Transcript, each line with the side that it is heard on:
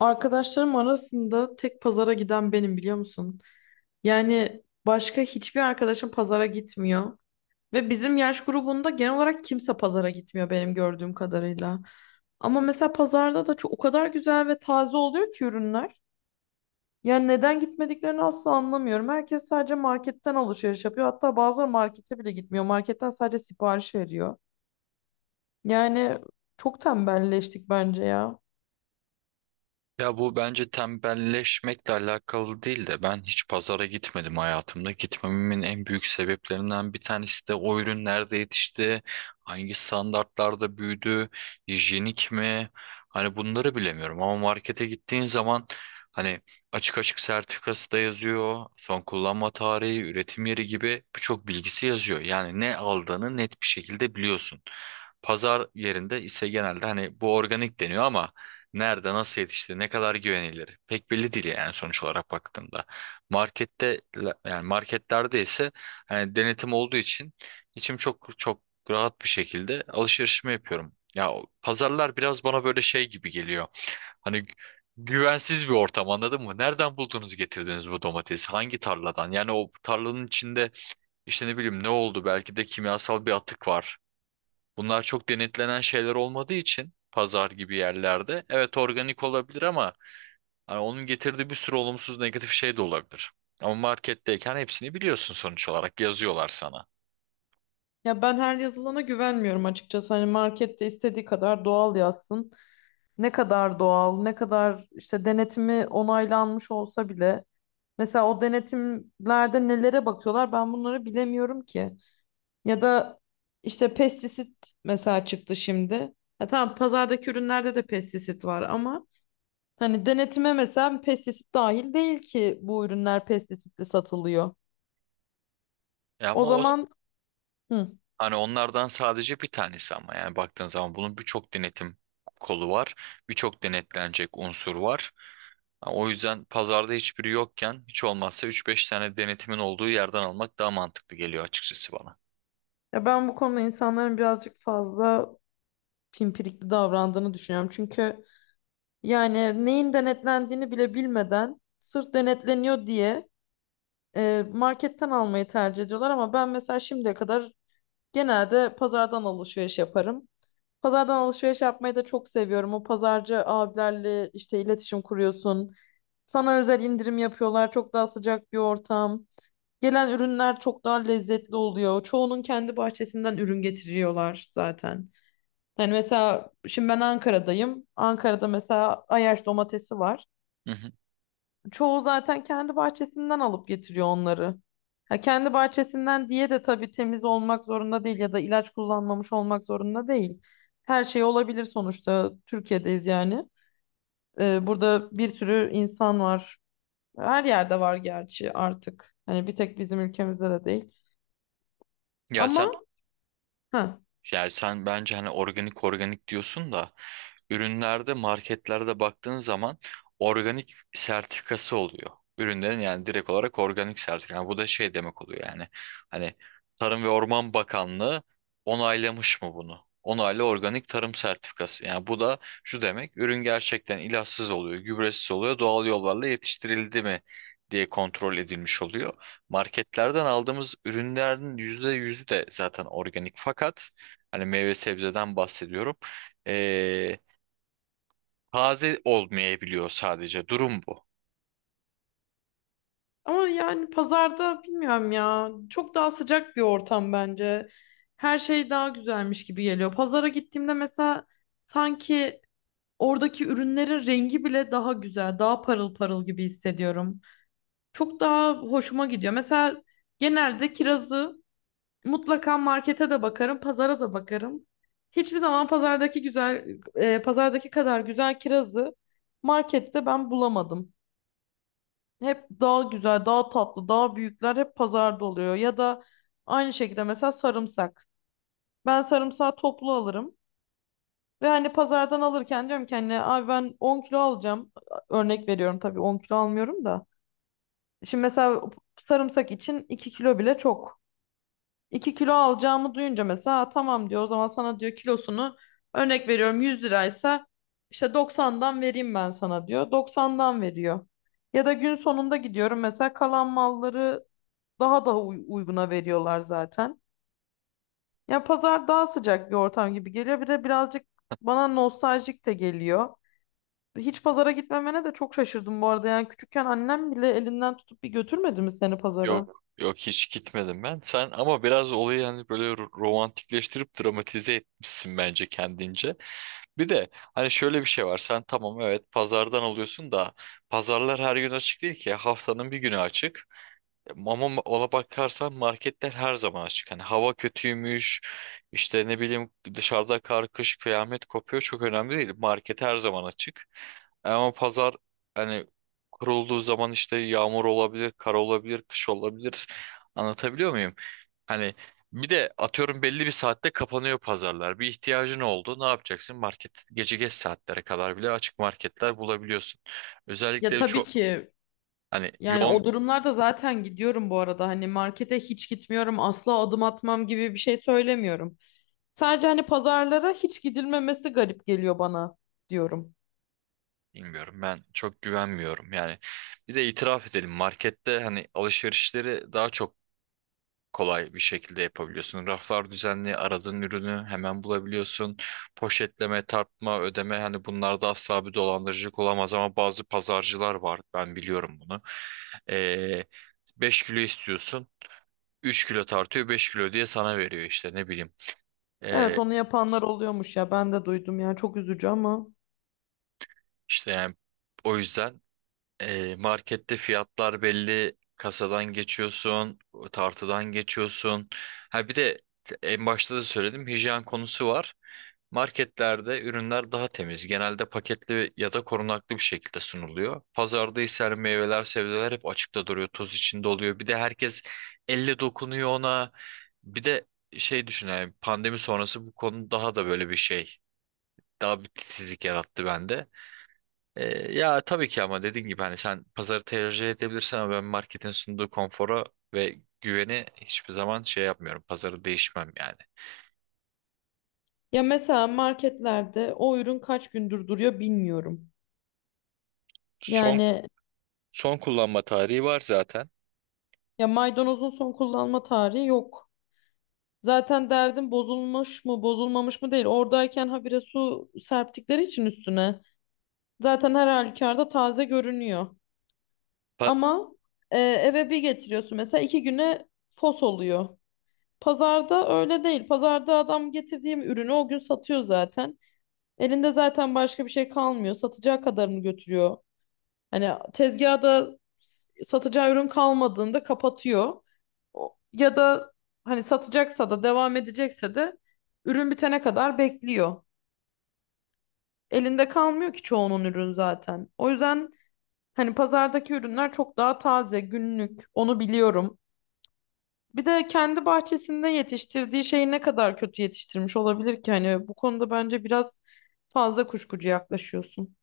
left: Arkadaşlarım arasında tek pazara giden benim, biliyor musun? Yani başka hiçbir arkadaşım pazara gitmiyor. Ve bizim yaş grubunda genel olarak kimse pazara gitmiyor benim gördüğüm kadarıyla. Ama mesela pazarda da çok, o kadar güzel ve taze oluyor ki ürünler. Yani neden gitmediklerini asla anlamıyorum. Herkes sadece marketten alışveriş yapıyor. Hatta bazıları markete bile gitmiyor. Marketten sadece sipariş veriyor. Yani Çok tembelleştik bence ya.
right: Ya bu bence tembelleşmekle alakalı değil de ben hiç pazara gitmedim hayatımda. Gitmememin en büyük sebeplerinden bir tanesi de o ürün nerede yetişti, hangi standartlarda büyüdü, hijyenik mi? Hani bunları bilemiyorum ama markete gittiğin zaman hani açık açık sertifikası da yazıyor, son kullanma tarihi, üretim yeri gibi birçok bilgisi yazıyor. Yani ne aldığını net bir şekilde biliyorsun. Pazar yerinde ise genelde hani bu organik deniyor ama nerede, nasıl yetişti, ne kadar güvenilir? Pek belli değil yani sonuç olarak baktığımda. Markette yani marketlerde ise hani denetim olduğu için içim çok rahat bir şekilde alışverişimi yapıyorum. Ya o pazarlar biraz bana böyle şey gibi geliyor. Hani güvensiz bir ortam, anladın mı? Nereden buldunuz, getirdiniz bu domatesi? Hangi tarladan? Yani o tarlanın içinde işte ne bileyim ne oldu? Belki de kimyasal bir atık var. Bunlar çok denetlenen şeyler olmadığı için pazar gibi yerlerde evet organik olabilir ama hani onun getirdiği bir sürü olumsuz negatif şey de olabilir. Ama marketteyken hepsini biliyorsun sonuç olarak, yazıyorlar sana.
left: Ya ben her yazılana güvenmiyorum açıkçası. Hani markette istediği kadar doğal yazsın. Ne kadar doğal, ne kadar işte denetimi onaylanmış olsa bile. Mesela o denetimlerde nelere bakıyorlar ben bunları bilemiyorum ki. Ya da işte pestisit mesela çıktı şimdi. Ya tamam, pazardaki ürünlerde de pestisit var ama hani denetime mesela pestisit dahil değil ki, bu ürünler pestisitli satılıyor.
right: E
left: O
right: ama o
left: zaman hı.
right: hani onlardan sadece bir tanesi, ama yani baktığın zaman bunun birçok denetim kolu var. Birçok denetlenecek unsur var. Ha, o yüzden pazarda hiçbiri yokken hiç olmazsa üç beş tane denetimin olduğu yerden almak daha mantıklı geliyor açıkçası bana.
left: Ya ben bu konuda insanların birazcık fazla pimpirikli davrandığını düşünüyorum. Çünkü yani neyin denetlendiğini bile bilmeden sırf denetleniyor diye marketten almayı tercih ediyorlar. Ama ben mesela şimdiye kadar genelde pazardan alışveriş yaparım. Pazardan alışveriş yapmayı da çok seviyorum. O pazarcı abilerle işte iletişim kuruyorsun. Sana özel indirim yapıyorlar. Çok daha sıcak bir ortam. Gelen ürünler çok daha lezzetli oluyor. Çoğunun kendi bahçesinden ürün getiriyorlar zaten. Yani mesela şimdi ben Ankara'dayım. Ankara'da mesela Ayaş domatesi var.
right: Hı hı.
left: Çoğu zaten kendi bahçesinden alıp getiriyor onları. Ha, kendi bahçesinden diye de tabii temiz olmak zorunda değil ya da ilaç kullanmamış olmak zorunda değil. Her şey olabilir sonuçta. Türkiye'deyiz yani. Burada bir sürü insan var. Her yerde var gerçi artık. Hani bir tek bizim ülkemizde de değil.
right: Ya
left: Ama
right: sen
left: ha
right: Yani sen bence hani organik diyorsun da ürünlerde, marketlerde baktığın zaman organik sertifikası oluyor. Ürünlerin yani direkt olarak organik sertifika. Yani bu da şey demek oluyor yani. Hani Tarım ve Orman Bakanlığı onaylamış mı bunu? Onaylı organik tarım sertifikası. Yani bu da şu demek: ürün gerçekten ilaçsız oluyor, gübresiz oluyor, doğal yollarla yetiştirildi mi diye kontrol edilmiş oluyor. Marketlerden aldığımız ürünlerin %100'ü de zaten organik, fakat hani meyve sebzeden bahsediyorum. Ee, Taze olmayabiliyor sadece. Durum bu.
left: Ama yani pazarda bilmiyorum ya. Çok daha sıcak bir ortam bence. Her şey daha güzelmiş gibi geliyor. Pazara gittiğimde mesela sanki oradaki ürünlerin rengi bile daha güzel, daha parıl parıl gibi hissediyorum. Çok daha hoşuma gidiyor. Mesela genelde kirazı mutlaka markete de bakarım, pazara da bakarım. Hiçbir zaman pazardaki güzel, pazardaki kadar güzel kirazı markette ben bulamadım. Hep daha güzel, daha tatlı, daha büyükler hep pazarda oluyor. Ya da aynı şekilde mesela sarımsak. Ben sarımsağı toplu alırım. Ve hani pazardan alırken diyorum ki hani abi ben 10 kilo alacağım. Örnek veriyorum tabii, 10 kilo almıyorum da. Şimdi mesela sarımsak için 2 kilo bile çok. 2 kilo alacağımı duyunca mesela "Aa, tamam" diyor, "o zaman sana" diyor "kilosunu", örnek veriyorum, 100 liraysa "işte 90'dan vereyim ben sana" diyor. 90'dan veriyor. Ya da gün sonunda gidiyorum mesela, kalan malları daha da uyguna veriyorlar zaten. Ya pazar daha sıcak bir ortam gibi geliyor. Bir de birazcık bana nostaljik de geliyor. Hiç pazara gitmemene de çok şaşırdım bu arada. Yani küçükken annem bile elinden tutup bir götürmedi mi seni pazara?
right: Yok. Yok, hiç gitmedim ben. Sen ama biraz olayı hani böyle romantikleştirip dramatize etmişsin bence kendince. Bir de hani şöyle bir şey var. Sen tamam evet pazardan alıyorsun da pazarlar her gün açık değil ki. Haftanın bir günü açık. Ama ona bakarsan marketler her zaman açık. Hani hava kötüymüş, işte ne bileyim dışarıda kar, kış, kıyamet kopuyor, çok önemli değil. Market her zaman açık. Ama pazar hani kurulduğu zaman işte yağmur olabilir, kar olabilir, kış olabilir. Anlatabiliyor muyum? Hani bir de atıyorum belli bir saatte kapanıyor pazarlar. Bir ihtiyacın oldu, ne yapacaksın? Market gece geç saatlere kadar bile açık, marketler bulabiliyorsun.
left: Ya
right: Özellikle
left: tabii
right: çok
left: ki.
right: hani
left: Yani
right: yoğun.
left: o durumlarda zaten gidiyorum bu arada. Hani markete hiç gitmiyorum, asla adım atmam gibi bir şey söylemiyorum. Sadece hani pazarlara hiç gidilmemesi garip geliyor bana diyorum.
right: Bilmiyorum, ben çok güvenmiyorum yani. Bir de itiraf edelim, markette hani alışverişleri daha çok kolay bir şekilde yapabiliyorsun. Raflar düzenli, aradığın ürünü hemen bulabiliyorsun. Poşetleme, tartma, ödeme, hani bunlarda asla bir dolandırıcılık olamaz ama bazı pazarcılar var, ben biliyorum bunu. Ee, 5 kilo istiyorsun, 3 kilo tartıyor, 5 kilo diye sana veriyor, işte ne bileyim.
left: Evet,
right: Ee,
left: onu yapanlar oluyormuş ya, ben de duydum ya, çok üzücü ama.
right: işte yani o yüzden, e, markette fiyatlar belli, kasadan geçiyorsun, tartıdan geçiyorsun. Ha bir de en başta da söyledim, hijyen konusu var. Marketlerde ürünler daha temiz. Genelde paketli ya da korunaklı bir şekilde sunuluyor. Pazarda ise her meyveler, sebzeler hep açıkta duruyor, toz içinde oluyor. Bir de herkes elle dokunuyor ona. Bir de şey düşün, yani pandemi sonrası bu konu daha da böyle bir şey. Daha bir titizlik yarattı bende. E, Ya tabii ki ama dediğin gibi hani sen pazarı tercih edebilirsin ama ben marketin sunduğu konfora ve güveni hiçbir zaman şey yapmıyorum. Pazarı değişmem yani.
left: Ya mesela marketlerde o ürün kaç gündür duruyor bilmiyorum.
right: Son
left: Yani
right: son kullanma tarihi var zaten.
left: Ya maydanozun son kullanma tarihi yok. Zaten derdim bozulmuş mu bozulmamış mı değil. Oradayken habire su serptikleri için üstüne. Zaten her halükarda taze görünüyor.
right: Pa-
left: Ama eve bir getiriyorsun mesela, iki güne fos oluyor. Pazarda öyle değil. Pazarda adam getirdiğim ürünü o gün satıyor zaten. Elinde zaten başka bir şey kalmıyor. Satacağı kadarını götürüyor. Hani tezgahda satacağı ürün kalmadığında kapatıyor. Ya da hani satacaksa da, devam edecekse de ürün bitene kadar bekliyor. Elinde kalmıyor ki çoğunun ürün zaten. O yüzden hani pazardaki ürünler çok daha taze, günlük. Onu biliyorum. Bir de kendi bahçesinde yetiştirdiği şeyi ne kadar kötü yetiştirmiş olabilir ki? Hani bu konuda bence biraz fazla kuşkucu yaklaşıyorsun.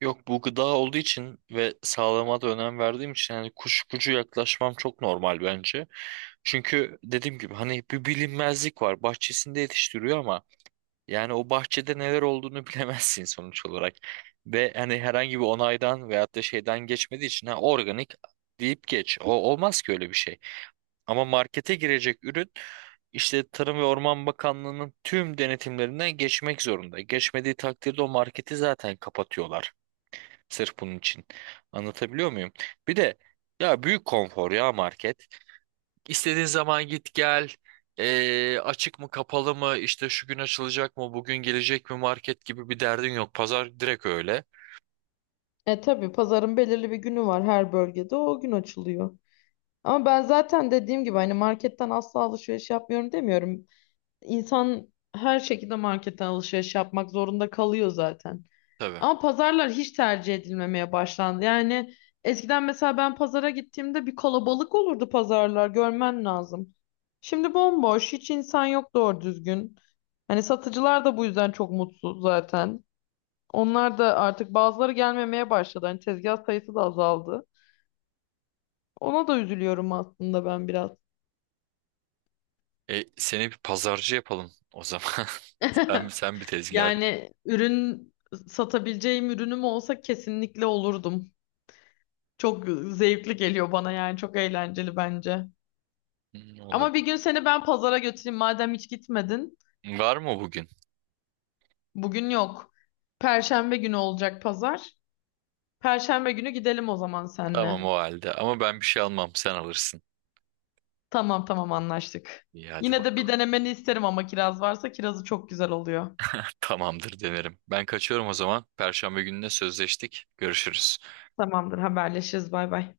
right: Yok, bu gıda olduğu için ve sağlığıma da önem verdiğim için hani kuşkucu yaklaşmam çok normal bence. Çünkü dediğim gibi hani bir bilinmezlik var. Bahçesinde yetiştiriyor ama yani o bahçede neler olduğunu bilemezsin sonuç olarak. Ve hani herhangi bir onaydan veyahut da şeyden geçmediği için, ha, organik deyip geç. O olmaz ki öyle bir şey. Ama markete girecek ürün işte Tarım ve Orman Bakanlığı'nın tüm denetimlerinden geçmek zorunda. Geçmediği takdirde o marketi zaten kapatıyorlar. Sırf bunun için. Anlatabiliyor muyum? Bir de ya büyük konfor ya market. İstediğin zaman git gel. Açık mı kapalı mı, işte şu gün açılacak mı, bugün gelecek mi, market gibi bir derdin yok. Pazar direkt öyle.
left: E tabii, pazarın belirli bir günü var her bölgede. O gün açılıyor. Ama ben zaten dediğim gibi hani marketten asla alışveriş yapmıyorum demiyorum. İnsan her şekilde marketten alışveriş yapmak zorunda kalıyor zaten.
right: Tabii.
left: Ama pazarlar hiç tercih edilmemeye başlandı. Yani eskiden mesela ben pazara gittiğimde bir kalabalık olurdu, pazarlar görmen lazım. Şimdi bomboş, hiç insan yok doğru düzgün. Hani satıcılar da bu yüzden çok mutsuz zaten. Onlar da artık, bazıları gelmemeye başladı. Hani tezgah sayısı da azaldı. Ona da üzülüyorum aslında ben biraz.
right: E, seni bir pazarcı yapalım o zaman. Sen, sen bir tezgah aç.
left: Yani ürün satabileceğim ürünüm olsa kesinlikle olurdum. Çok zevkli geliyor bana, yani çok eğlenceli bence.
right: Hmm,
left: Ama bir
right: olabilir.
left: gün seni ben pazara götüreyim madem hiç gitmedin.
right: Var mı bugün?
left: Bugün yok. Perşembe günü olacak pazar. Perşembe günü gidelim o zaman seninle.
right: Tamam o halde. Ama ben bir şey almam. Sen alırsın.
left: Tamam tamam, anlaştık.
right: İyi, hadi
left: Yine de bir
right: bakalım.
left: denemeni isterim ama, kiraz varsa kirazı çok güzel oluyor.
right: Tamamdır, denerim. Ben kaçıyorum o zaman. Perşembe gününe sözleştik. Görüşürüz.
left: Tamamdır, haberleşiriz, bay bay.